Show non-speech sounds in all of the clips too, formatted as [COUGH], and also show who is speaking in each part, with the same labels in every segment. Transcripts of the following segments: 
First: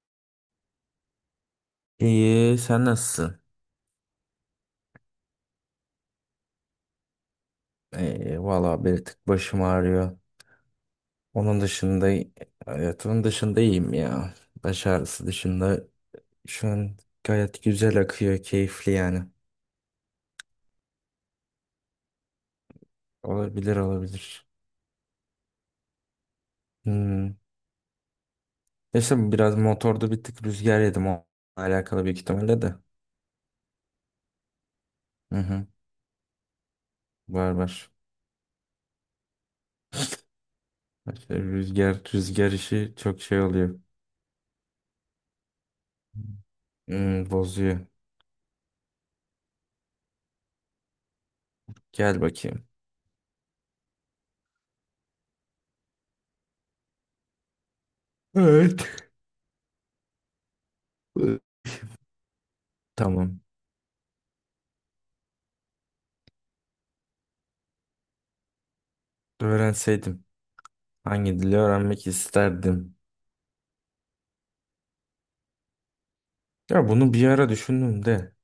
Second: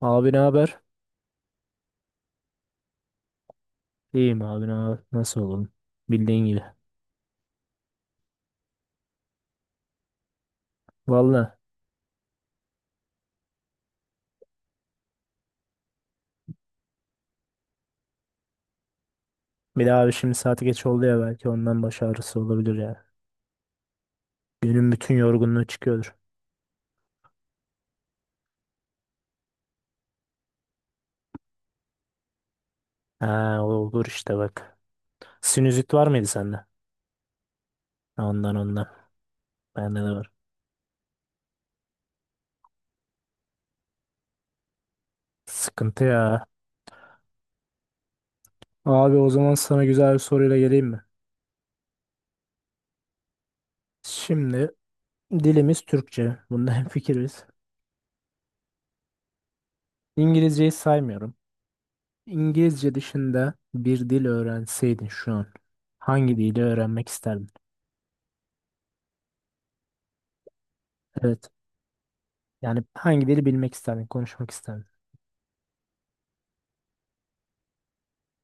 Speaker 1: Abi ne haber?
Speaker 2: İyi, sen nasılsın?
Speaker 1: İyiyim abi, ne haber? Nasıl olalım? Bildiğin gibi.
Speaker 2: İyi, valla bir tık başım ağrıyor.
Speaker 1: Valla
Speaker 2: Onun dışında, hayatımın dışında iyiyim ya. Baş ağrısı dışında şu an gayet güzel akıyor, keyifli yani.
Speaker 1: bir daha abi, şimdi saati geç oldu ya, belki ondan baş ağrısı olabilir ya.
Speaker 2: Olabilir, olabilir.
Speaker 1: Günün bütün yorgunluğu çıkıyordur.
Speaker 2: Hmm. Neyse biraz motorda bir tık rüzgar yedim, o alakalı büyük ihtimalle de.
Speaker 1: Ha, olur işte bak.
Speaker 2: Hı hı,
Speaker 1: Sinüzit var mıydı sende?
Speaker 2: var var.
Speaker 1: Ondan ondan. Bende de var.
Speaker 2: İşte Rüzgar, rüzgar işi çok şey oluyor.
Speaker 1: Sıkıntı ya.
Speaker 2: Bozuyor.
Speaker 1: Abi, o zaman sana güzel bir soruyla geleyim mi?
Speaker 2: Gel bakayım.
Speaker 1: Şimdi dilimiz Türkçe. Bunda [LAUGHS] hemfikiriz.
Speaker 2: Evet.
Speaker 1: İngilizceyi saymıyorum. İngilizce
Speaker 2: Tamam.
Speaker 1: dışında bir dil öğrenseydin şu an hangi dili öğrenmek isterdin?
Speaker 2: Öğrenseydim. Hangi
Speaker 1: Evet.
Speaker 2: dili öğrenmek
Speaker 1: Yani
Speaker 2: isterdim?
Speaker 1: hangi dili bilmek isterdin, konuşmak isterdin?
Speaker 2: Ya bunu bir ara düşündüm de.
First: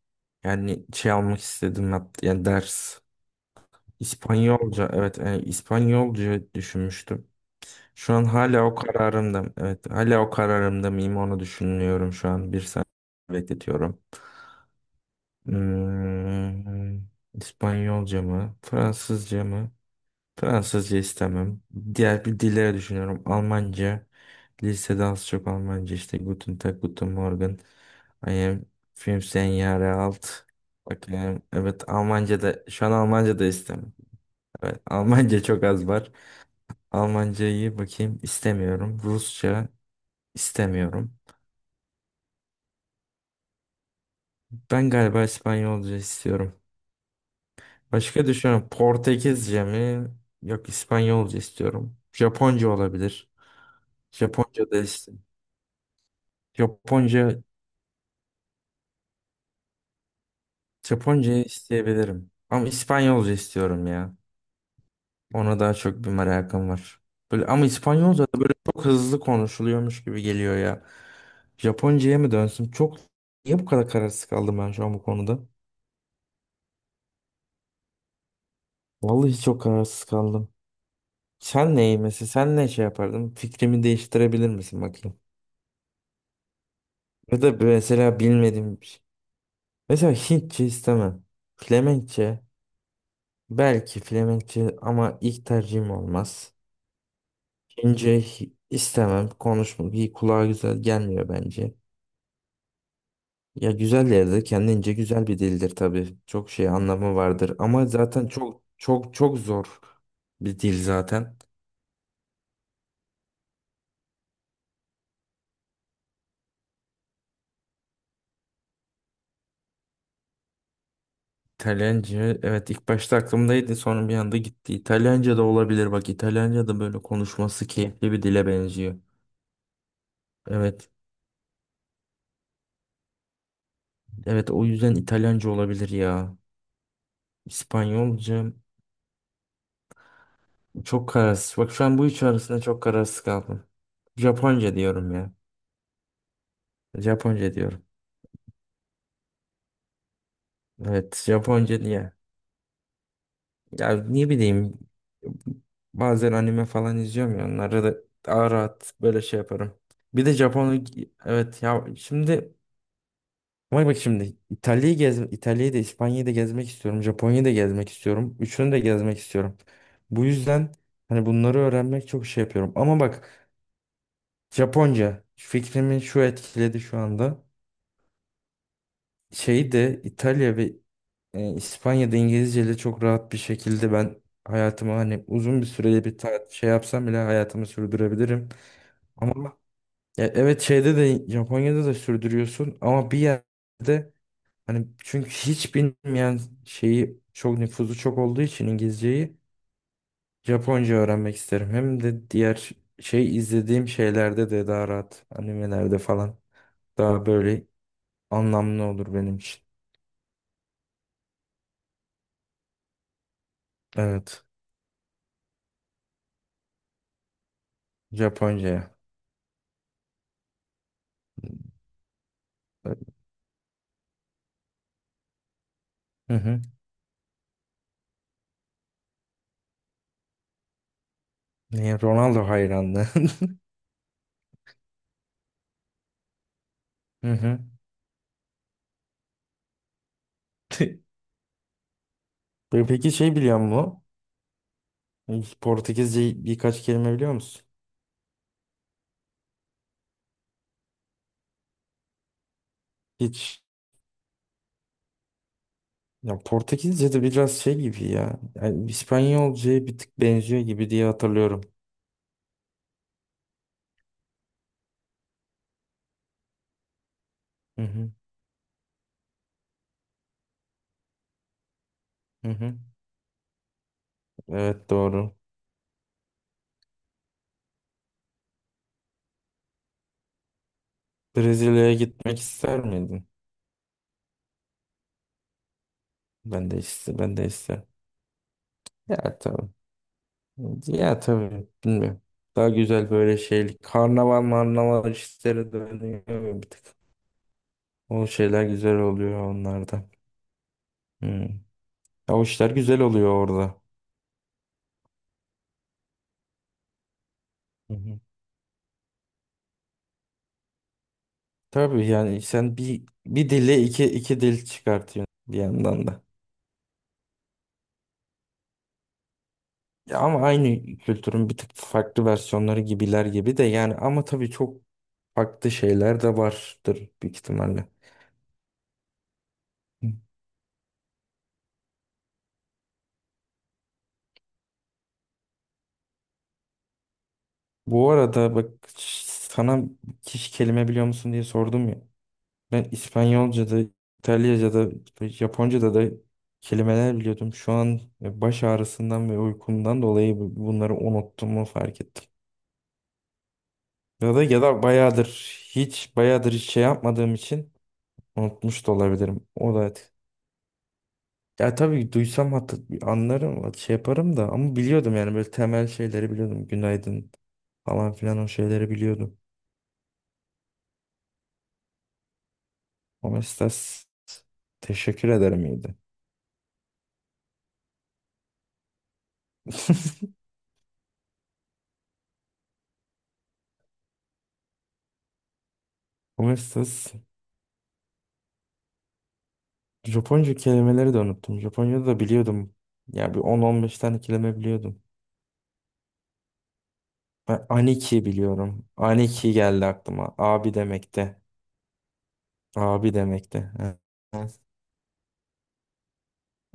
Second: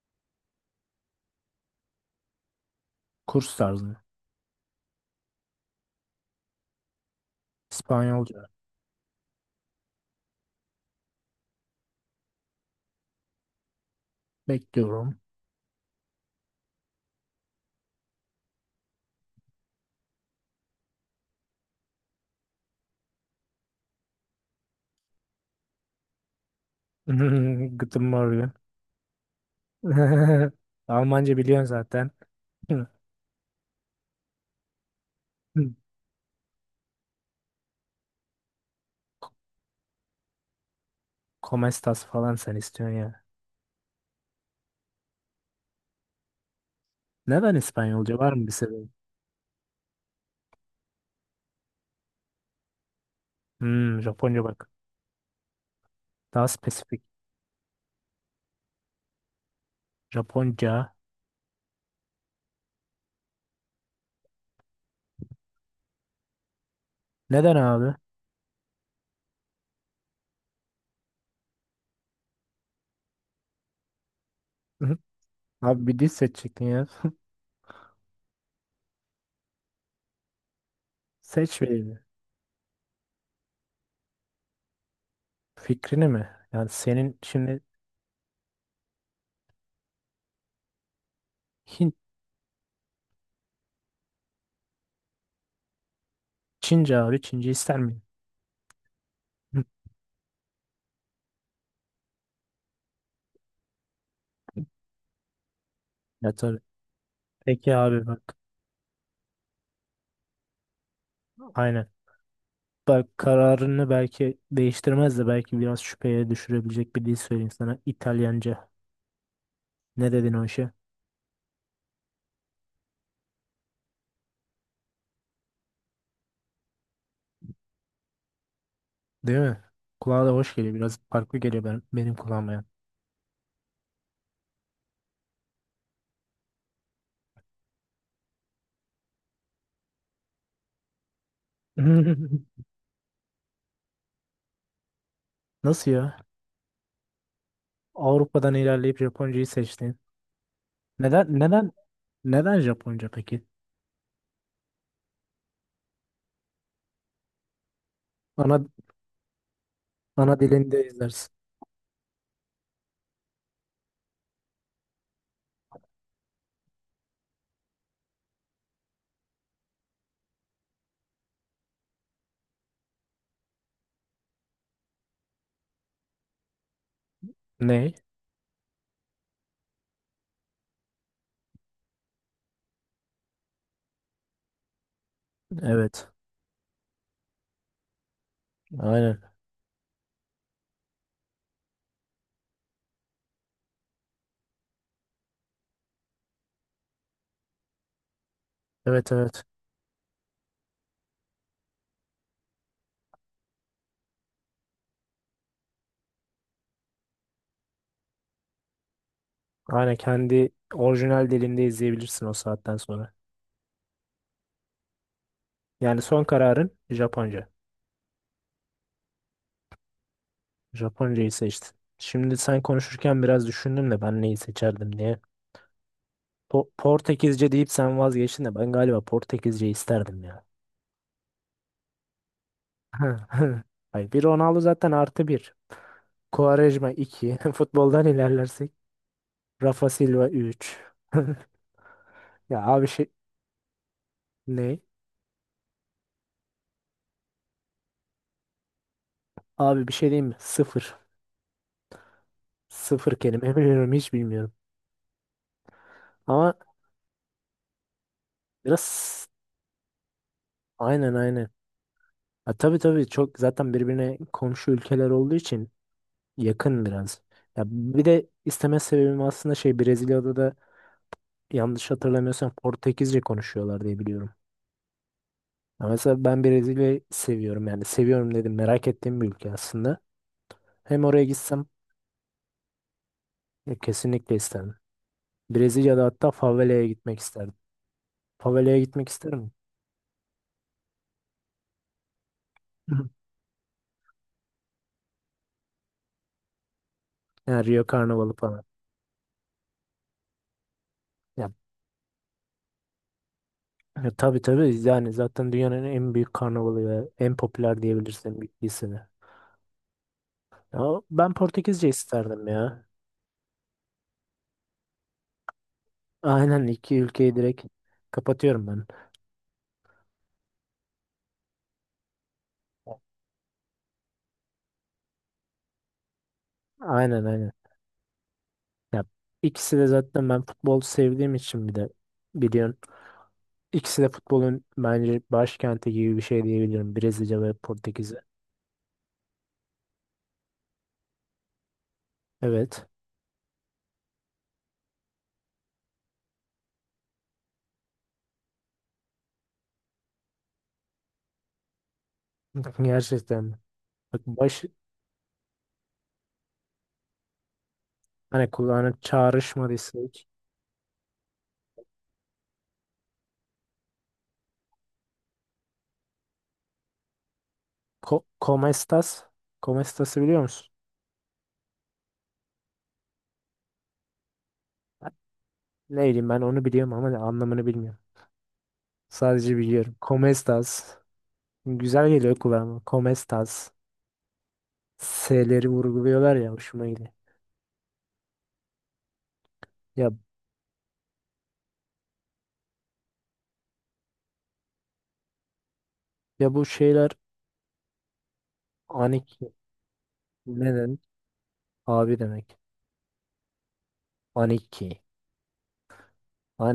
Speaker 2: Yani şey almak istedim hatta, yani ders.
Speaker 1: Kurs tarzı mı?
Speaker 2: İspanyolca, evet, yani İspanyolca düşünmüştüm. Şu an
Speaker 1: İspanyolca.
Speaker 2: hala o kararımda. Evet, hala o kararımda mıyım onu düşünüyorum şu an. Bir saniye bekletiyorum.
Speaker 1: Bekliyorum.
Speaker 2: Hmm, İspanyolca mı? Fransızca mı? Fransızca istemem. Diğer bir dilleri düşünüyorum. Almanca. Lisede az çok Almanca işte. Guten Tag, Guten Morgen.
Speaker 1: [LAUGHS] Guten
Speaker 2: I
Speaker 1: Morgen.
Speaker 2: am fünfzehn Jahre alt.
Speaker 1: [LAUGHS] Almanca
Speaker 2: Bakayım.
Speaker 1: biliyorsun
Speaker 2: Evet,
Speaker 1: zaten.
Speaker 2: Almanca da,
Speaker 1: [LAUGHS] Hı.
Speaker 2: şu an Almanca da istemem. Evet, Almanca çok
Speaker 1: Hı.
Speaker 2: az var. Almancayı bakayım istemiyorum. Rusça istemiyorum.
Speaker 1: Como estas falan sen istiyorsun ya.
Speaker 2: Ben galiba İspanyolca istiyorum.
Speaker 1: Neden İspanyolca?
Speaker 2: Başka
Speaker 1: Var mı bir
Speaker 2: düşünüyorum.
Speaker 1: sebebi?
Speaker 2: Portekizce mi? Yok, İspanyolca istiyorum. Japonca olabilir.
Speaker 1: Hmm, Japonca bak.
Speaker 2: Japonca da istiyorum.
Speaker 1: Daha spesifik.
Speaker 2: Japonca
Speaker 1: Japonca.
Speaker 2: Japonca isteyebilirim. Ama İspanyolca istiyorum ya. Ona daha çok bir merakım var. Böyle,
Speaker 1: Neden
Speaker 2: ama
Speaker 1: abi? [LAUGHS]
Speaker 2: İspanyolca da böyle çok hızlı konuşuluyormuş gibi geliyor ya. Japonca'ya mı dönsün? Çok, niye bu kadar kararsız kaldım ben şu an
Speaker 1: Hı.
Speaker 2: bu konuda?
Speaker 1: Abi bir dil seçecektin ya.
Speaker 2: Vallahi çok kararsız kaldım.
Speaker 1: [LAUGHS] Seç
Speaker 2: Sen neyi
Speaker 1: birini.
Speaker 2: mesela sen ne şey yapardın? Fikrimi değiştirebilir misin bakayım?
Speaker 1: Fikrini mi? Yani senin
Speaker 2: Ya da
Speaker 1: şimdi
Speaker 2: mesela bilmediğim bir şey. Mesela Hintçe istemem.
Speaker 1: Hint,
Speaker 2: Flemenkçe belki Flemenkçe ama ilk tercihim olmaz.
Speaker 1: Çince abi. Çince ister miydin?
Speaker 2: İnce istemem.
Speaker 1: [LAUGHS] Hı.
Speaker 2: Konuşmak iyi kulağa güzel gelmiyor bence. Ya güzel yerde kendince güzel bir dildir tabii.
Speaker 1: Ya
Speaker 2: Çok
Speaker 1: tabii.
Speaker 2: şey anlamı vardır
Speaker 1: Peki
Speaker 2: ama
Speaker 1: abi
Speaker 2: zaten
Speaker 1: bak.
Speaker 2: çok çok çok zor bir dil zaten.
Speaker 1: Aynen. Bak, kararını belki değiştirmez de belki biraz şüpheye düşürebilecek bir dil söyleyeyim sana. İtalyanca. Ne dedin o işe?
Speaker 2: İtalyanca, evet, ilk başta aklımdaydı, sonra bir anda gitti. İtalyanca da olabilir, bak İtalyanca da böyle konuşması keyifli bir dile benziyor.
Speaker 1: Değil mi? Kulağa da hoş geliyor.
Speaker 2: Evet
Speaker 1: Biraz farklı geliyor ben, benim kulağıma. Yani.
Speaker 2: evet, o yüzden İtalyanca olabilir ya. İspanyolca çok kararsız. Bak şu an bu üç arasında
Speaker 1: [LAUGHS]
Speaker 2: çok kararsız kaldım. Japonca diyorum ya.
Speaker 1: Nasıl ya?
Speaker 2: Japonca diyorum.
Speaker 1: Avrupa'dan ilerleyip Japoncayı seçtin.
Speaker 2: Evet,
Speaker 1: Neden neden
Speaker 2: Japonca diye.
Speaker 1: neden Japonca peki?
Speaker 2: Ya ne bileyim, bazen anime falan izliyorum ya, onları da daha
Speaker 1: Ana
Speaker 2: rahat böyle şey yaparım. Bir de
Speaker 1: ana dilinde
Speaker 2: Japon
Speaker 1: izlersin.
Speaker 2: evet ya, şimdi bak bak şimdi İtalya'yı da İspanya'yı da gezmek istiyorum. Japonya'yı da gezmek istiyorum. Üçünü de gezmek istiyorum. Bu yüzden hani bunları öğrenmek çok şey yapıyorum. Ama bak, Japonca fikrimi şu etkiledi şu anda.
Speaker 1: Ne?
Speaker 2: Şeyi de İtalya ve İspanya'da İngilizceyle çok rahat bir şekilde ben hayatımı, hani uzun bir süreli
Speaker 1: Evet.
Speaker 2: bir şey yapsam bile hayatımı sürdürebilirim.
Speaker 1: Aynen.
Speaker 2: Ama ya evet, şeyde de, Japonya'da da sürdürüyorsun ama bir yerde hani, çünkü hiç bilmeyen şeyi çok, nüfuzu çok olduğu için
Speaker 1: Evet,
Speaker 2: İngilizceyi.
Speaker 1: evet.
Speaker 2: Japonca öğrenmek isterim. Hem de diğer şey izlediğim şeylerde de daha rahat animelerde falan daha böyle anlamlı olur benim için.
Speaker 1: Aynen, kendi orijinal dilinde izleyebilirsin o saatten sonra.
Speaker 2: Evet
Speaker 1: Yani son kararın Japonca.
Speaker 2: Japonca'ya.
Speaker 1: Japoncayı seçtin. Şimdi sen konuşurken biraz düşündüm de ben neyi seçerdim diye.
Speaker 2: Hı hı.
Speaker 1: Portekizce deyip sen vazgeçtin de ben galiba Portekizce isterdim ya.
Speaker 2: Ne, Ronaldo hayranlığı. [LAUGHS]
Speaker 1: [LAUGHS] Hayır, bir Ronaldo zaten artı bir. Quaresma
Speaker 2: Hı
Speaker 1: iki. [LAUGHS]
Speaker 2: hı.
Speaker 1: Futboldan ilerlersek. Rafa Silva 3. [LAUGHS]
Speaker 2: [LAUGHS]
Speaker 1: Ya abi şey,
Speaker 2: Peki şey biliyor musun?
Speaker 1: ne?
Speaker 2: Hiç Portekizce birkaç kelime biliyor musun?
Speaker 1: Abi bir şey diyeyim mi? Sıfır. Sıfır kelime [LAUGHS]
Speaker 2: Hiç.
Speaker 1: biliyorum, hiç bilmiyorum.
Speaker 2: Ya
Speaker 1: Ama
Speaker 2: Portekizce de biraz şey gibi ya. Yani
Speaker 1: biraz,
Speaker 2: İspanyolcaya bir tık benziyor gibi diye
Speaker 1: aynen aynen.
Speaker 2: hatırlıyorum.
Speaker 1: Ha, tabii tabii, çok zaten birbirine komşu ülkeler olduğu için yakın biraz. Ya
Speaker 2: Hı
Speaker 1: bir
Speaker 2: hı.
Speaker 1: de isteme sebebim aslında şey, Brezilya'da da, yanlış
Speaker 2: Hı
Speaker 1: hatırlamıyorsam,
Speaker 2: hı.
Speaker 1: Portekizce konuşuyorlar diye biliyorum.
Speaker 2: Evet doğru.
Speaker 1: Ya mesela ben Brezilya'yı seviyorum, yani seviyorum dedim, merak ettiğim bir ülke aslında. Hem oraya gitsem
Speaker 2: Brezilya'ya gitmek ister miydin?
Speaker 1: ya kesinlikle isterdim. Brezilya'da hatta
Speaker 2: Ben de
Speaker 1: favelaya
Speaker 2: ister,
Speaker 1: gitmek
Speaker 2: ben de
Speaker 1: isterdim.
Speaker 2: ister.
Speaker 1: Favelaya gitmek
Speaker 2: Ya
Speaker 1: isterim.
Speaker 2: tabii. Ya tabii. Bilmiyorum. Daha güzel
Speaker 1: [LAUGHS]
Speaker 2: böyle şey. Karnaval marnaval işleri dönüyor bir tık.
Speaker 1: Yani Rio
Speaker 2: O
Speaker 1: Karnavalı falan.
Speaker 2: şeyler güzel oluyor onlarda. Hmm.
Speaker 1: Ya,
Speaker 2: Ya o işler güzel oluyor orada.
Speaker 1: ya tabii tabii, yani zaten dünyanın en büyük karnavalı ve en popüler
Speaker 2: Hı hı.
Speaker 1: diyebilirsin büyük lisede. Ya ben Portekizce
Speaker 2: Tabii yani,
Speaker 1: isterdim
Speaker 2: sen
Speaker 1: ya.
Speaker 2: bir dille iki dil çıkartıyorsun bir yandan da.
Speaker 1: Aynen, iki ülkeyi direkt kapatıyorum ben.
Speaker 2: Ya ama aynı kültürün bir tık farklı versiyonları gibiler gibi de yani, ama tabii çok farklı şeyler de vardır
Speaker 1: Aynen
Speaker 2: büyük
Speaker 1: aynen.
Speaker 2: ihtimalle.
Speaker 1: Ya ikisi de,
Speaker 2: Hı.
Speaker 1: zaten ben futbol sevdiğim için bir de biliyorsun. İkisi de futbolun bence başkenti gibi bir şey diyebilirim. Brezilya ve
Speaker 2: Bu
Speaker 1: Portekiz'e.
Speaker 2: arada bak, sana hiç kelime biliyor musun diye sordum ya. Ben
Speaker 1: Evet.
Speaker 2: İspanyolca'da, İtalyaca'da, Japonca'da da kelimeler biliyordum. Şu an baş ağrısından ve uykumdan dolayı bunları unuttuğumu fark ettim.
Speaker 1: [LAUGHS] Gerçekten. Bak
Speaker 2: Ya da ya
Speaker 1: baş,
Speaker 2: da bayağıdır hiç şey yapmadığım için
Speaker 1: hani
Speaker 2: unutmuş
Speaker 1: kulağını
Speaker 2: da olabilirim. O da
Speaker 1: çağrışmadıysa hiç.
Speaker 2: ya tabii, duysam hatta anlarım, şey yaparım da ama biliyordum yani böyle temel şeyleri biliyordum. Günaydın falan
Speaker 1: Ko
Speaker 2: filan, o
Speaker 1: Como
Speaker 2: şeyleri
Speaker 1: estas?
Speaker 2: biliyordum.
Speaker 1: Como estas'ı biliyor musun?
Speaker 2: Omestas,
Speaker 1: Ha,
Speaker 2: teşekkür ederim, iyiydi.
Speaker 1: ne bileyim, ben onu biliyorum ama anlamını bilmiyorum. Sadece biliyorum. Como
Speaker 2: [LAUGHS]
Speaker 1: estas? Güzel geliyor kulağıma. Como estas? S'leri vurguluyorlar ya, hoşuma gidiyor.
Speaker 2: Omestas,
Speaker 1: Ya
Speaker 2: Japonca kelimeleri de unuttum. Japonca'da da biliyordum. Ya bir 10-15 tane kelime biliyordum.
Speaker 1: ya bu şeyler,
Speaker 2: Ben aniki biliyorum.
Speaker 1: aniki
Speaker 2: Aniki geldi aklıma. Abi
Speaker 1: ne demek?
Speaker 2: demekte.
Speaker 1: Abi demek.
Speaker 2: Abi demekte. Evet.
Speaker 1: Aniki.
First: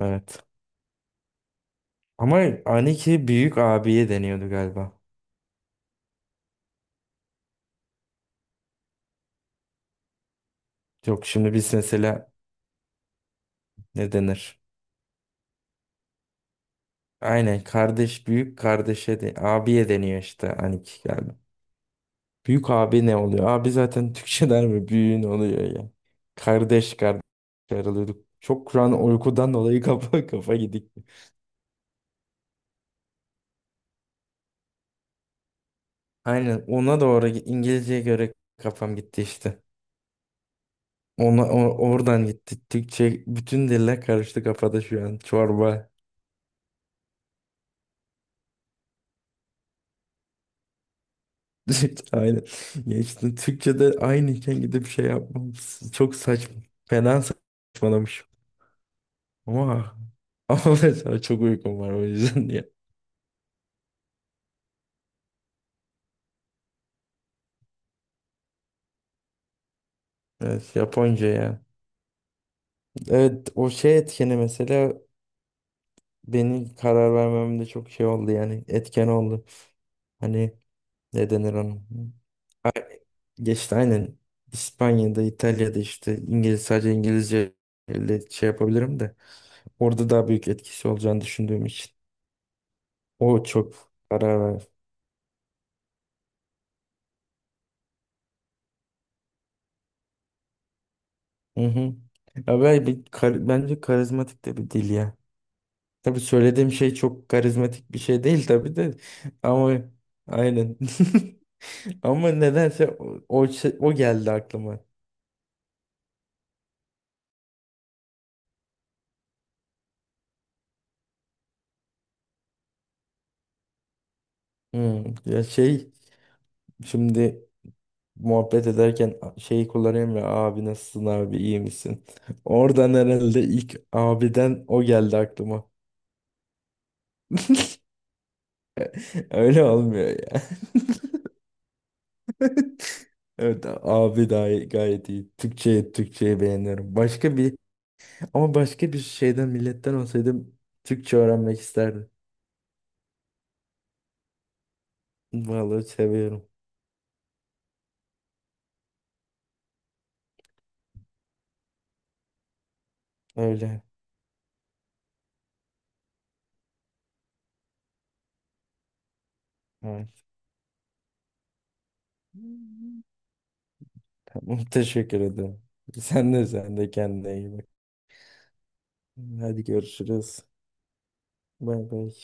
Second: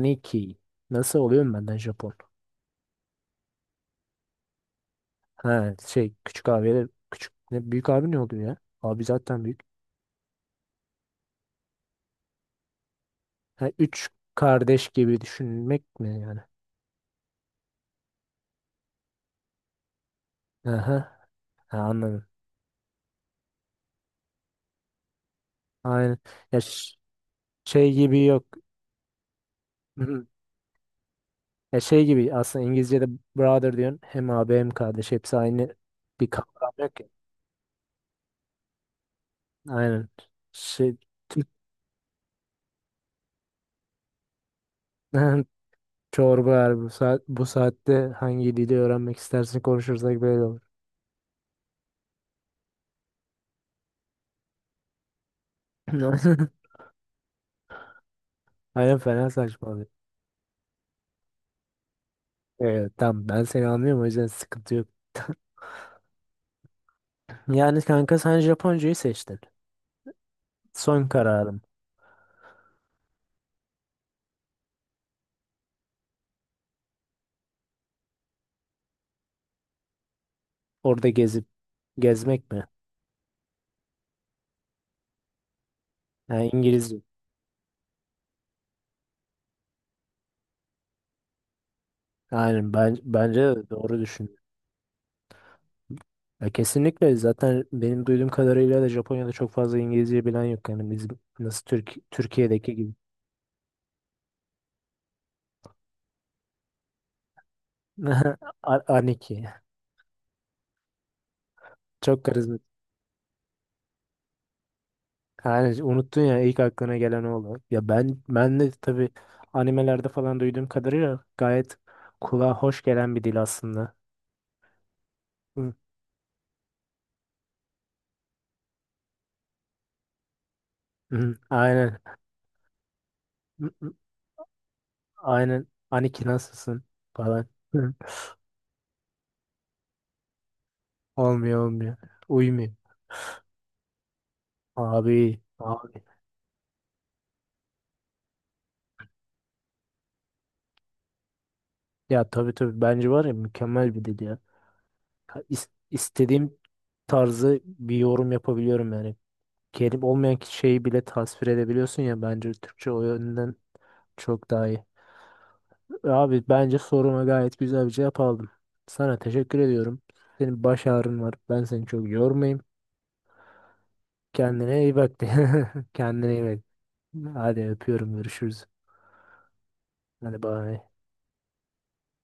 Speaker 2: Evet.
Speaker 1: Nasıl oluyorum benden Japon?
Speaker 2: Ama aniki büyük abiye deniyordu galiba.
Speaker 1: Ha şey, küçük abiye, küçük ne, büyük abi ne oluyor ya? Abi zaten büyük.
Speaker 2: Yok, şimdi biz mesela
Speaker 1: Ha, üç
Speaker 2: ne denir?
Speaker 1: kardeş gibi düşünmek mi yani?
Speaker 2: Aynen, kardeş, büyük kardeşe de abiye deniyor işte,
Speaker 1: Aha.
Speaker 2: aniki galiba.
Speaker 1: Ha, anladım.
Speaker 2: Büyük abi ne oluyor? Abi zaten Türkçeler mi? Büyüğün oluyor ya.
Speaker 1: Aynen. Ya ş-
Speaker 2: Kardeş kardeş
Speaker 1: Şey gibi
Speaker 2: ayrılıyorduk.
Speaker 1: yok.
Speaker 2: Çok şu an uykudan dolayı
Speaker 1: [CLEARS THROAT] Hı.
Speaker 2: kafa [LAUGHS] kafa gidik.
Speaker 1: Ya şey gibi aslında İngilizce'de brother diyorsun. Hem abi hem kardeş, hepsi aynı, bir
Speaker 2: Aynen,
Speaker 1: kavram yok
Speaker 2: ona
Speaker 1: ya.
Speaker 2: doğru İngilizceye göre kafam gitti işte.
Speaker 1: Aynen. Şey,
Speaker 2: Ona oradan gitti. Türkçe bütün diller karıştı kafada şu an.
Speaker 1: [LAUGHS]
Speaker 2: Çorba.
Speaker 1: çorba yani, bu saat, bu saatte hangi dili öğrenmek istersin konuşursak böyle olur.
Speaker 2: [LAUGHS] Aynen. Ya işte Türkçe'de aynıyken gidip şey yapmam çok saçma.
Speaker 1: [LAUGHS]
Speaker 2: Fena saçmalamışım.
Speaker 1: Aynen, fena saçmalıyor.
Speaker 2: Ama [LAUGHS] ama mesela çok uykum var, o yüzden diye.
Speaker 1: Evet tamam, ben seni anlıyorum, o yüzden sıkıntı yok. Yani kanka sen Japoncayı seçtin.
Speaker 2: Evet
Speaker 1: Son
Speaker 2: Japonca
Speaker 1: kararım.
Speaker 2: ya. Evet o şey etkeni, mesela benim karar vermemde çok şey oldu, yani etken oldu. Hani
Speaker 1: Orada
Speaker 2: ne
Speaker 1: gezip
Speaker 2: denir onun?
Speaker 1: gezmek mi?
Speaker 2: Geçti aynen, İspanya'da, İtalya'da işte
Speaker 1: Yani
Speaker 2: Sadece
Speaker 1: İngilizce.
Speaker 2: İngilizce ile şey yapabilirim de orada daha büyük etkisi olacağını düşündüğüm için,
Speaker 1: Aynen, ben bence
Speaker 2: o
Speaker 1: de
Speaker 2: çok
Speaker 1: doğru düşündün.
Speaker 2: karar ver.
Speaker 1: Ya kesinlikle, zaten benim duyduğum kadarıyla da Japonya'da çok fazla İngilizce bilen yok. Yani biz
Speaker 2: Hı
Speaker 1: nasıl
Speaker 2: hı.
Speaker 1: Türk,
Speaker 2: Ya
Speaker 1: Türkiye'deki
Speaker 2: ben
Speaker 1: gibi.
Speaker 2: bence karizmatik de bir dil ya. Tabii söylediğim şey çok karizmatik bir şey
Speaker 1: [LAUGHS]
Speaker 2: değil tabii
Speaker 1: A-
Speaker 2: de,
Speaker 1: Aniki.
Speaker 2: ama aynen. [LAUGHS]
Speaker 1: Çok
Speaker 2: Ama
Speaker 1: karizma.
Speaker 2: nedense o geldi aklıma.
Speaker 1: Yani unuttun ya, ilk aklına gelen o oldu. Ya ben, ben de tabii animelerde falan duyduğum kadarıyla gayet kulağa hoş gelen bir dil aslında.
Speaker 2: Ya
Speaker 1: Hı,
Speaker 2: şey, şimdi muhabbet ederken şeyi kullanıyorum ya, abi nasılsın,
Speaker 1: hı,
Speaker 2: abi iyi
Speaker 1: aynen.
Speaker 2: misin? [LAUGHS] Oradan herhalde
Speaker 1: Hı,
Speaker 2: ilk
Speaker 1: hı,
Speaker 2: abiden o geldi aklıma.
Speaker 1: aynen. Aniki nasılsın falan. Hı.
Speaker 2: [LAUGHS] Öyle olmuyor ya.
Speaker 1: Olmuyor olmuyor. Uymuyor.
Speaker 2: [LAUGHS] Evet abi dahi gayet iyi.
Speaker 1: Abi
Speaker 2: Türkçeyi
Speaker 1: abi.
Speaker 2: Türkçeyi beğeniyorum. Başka bir şeyden milletten olsaydım Türkçe öğrenmek isterdim.
Speaker 1: Ya tabii tabii, bence var ya, mükemmel bir dil ya. Ya
Speaker 2: Vallahi seviyorum.
Speaker 1: istediğim tarzı bir yorum yapabiliyorum yani. Kelime olmayan şeyi bile tasvir edebiliyorsun ya, bence Türkçe o yönden
Speaker 2: Öyle.
Speaker 1: çok daha iyi. Abi bence soruma gayet güzel bir cevap aldım. Sana teşekkür ediyorum.
Speaker 2: Evet.
Speaker 1: Senin baş ağrın var. Ben seni çok yormayayım.
Speaker 2: Tamam,
Speaker 1: Kendine iyi bak.
Speaker 2: teşekkür ederim.
Speaker 1: [LAUGHS] Kendine
Speaker 2: Sen
Speaker 1: iyi
Speaker 2: de
Speaker 1: bak.
Speaker 2: sen de kendine iyi
Speaker 1: Hadi
Speaker 2: bak.
Speaker 1: öpüyorum. Görüşürüz.
Speaker 2: Hadi görüşürüz.
Speaker 1: Hadi bye.
Speaker 2: Bay bay.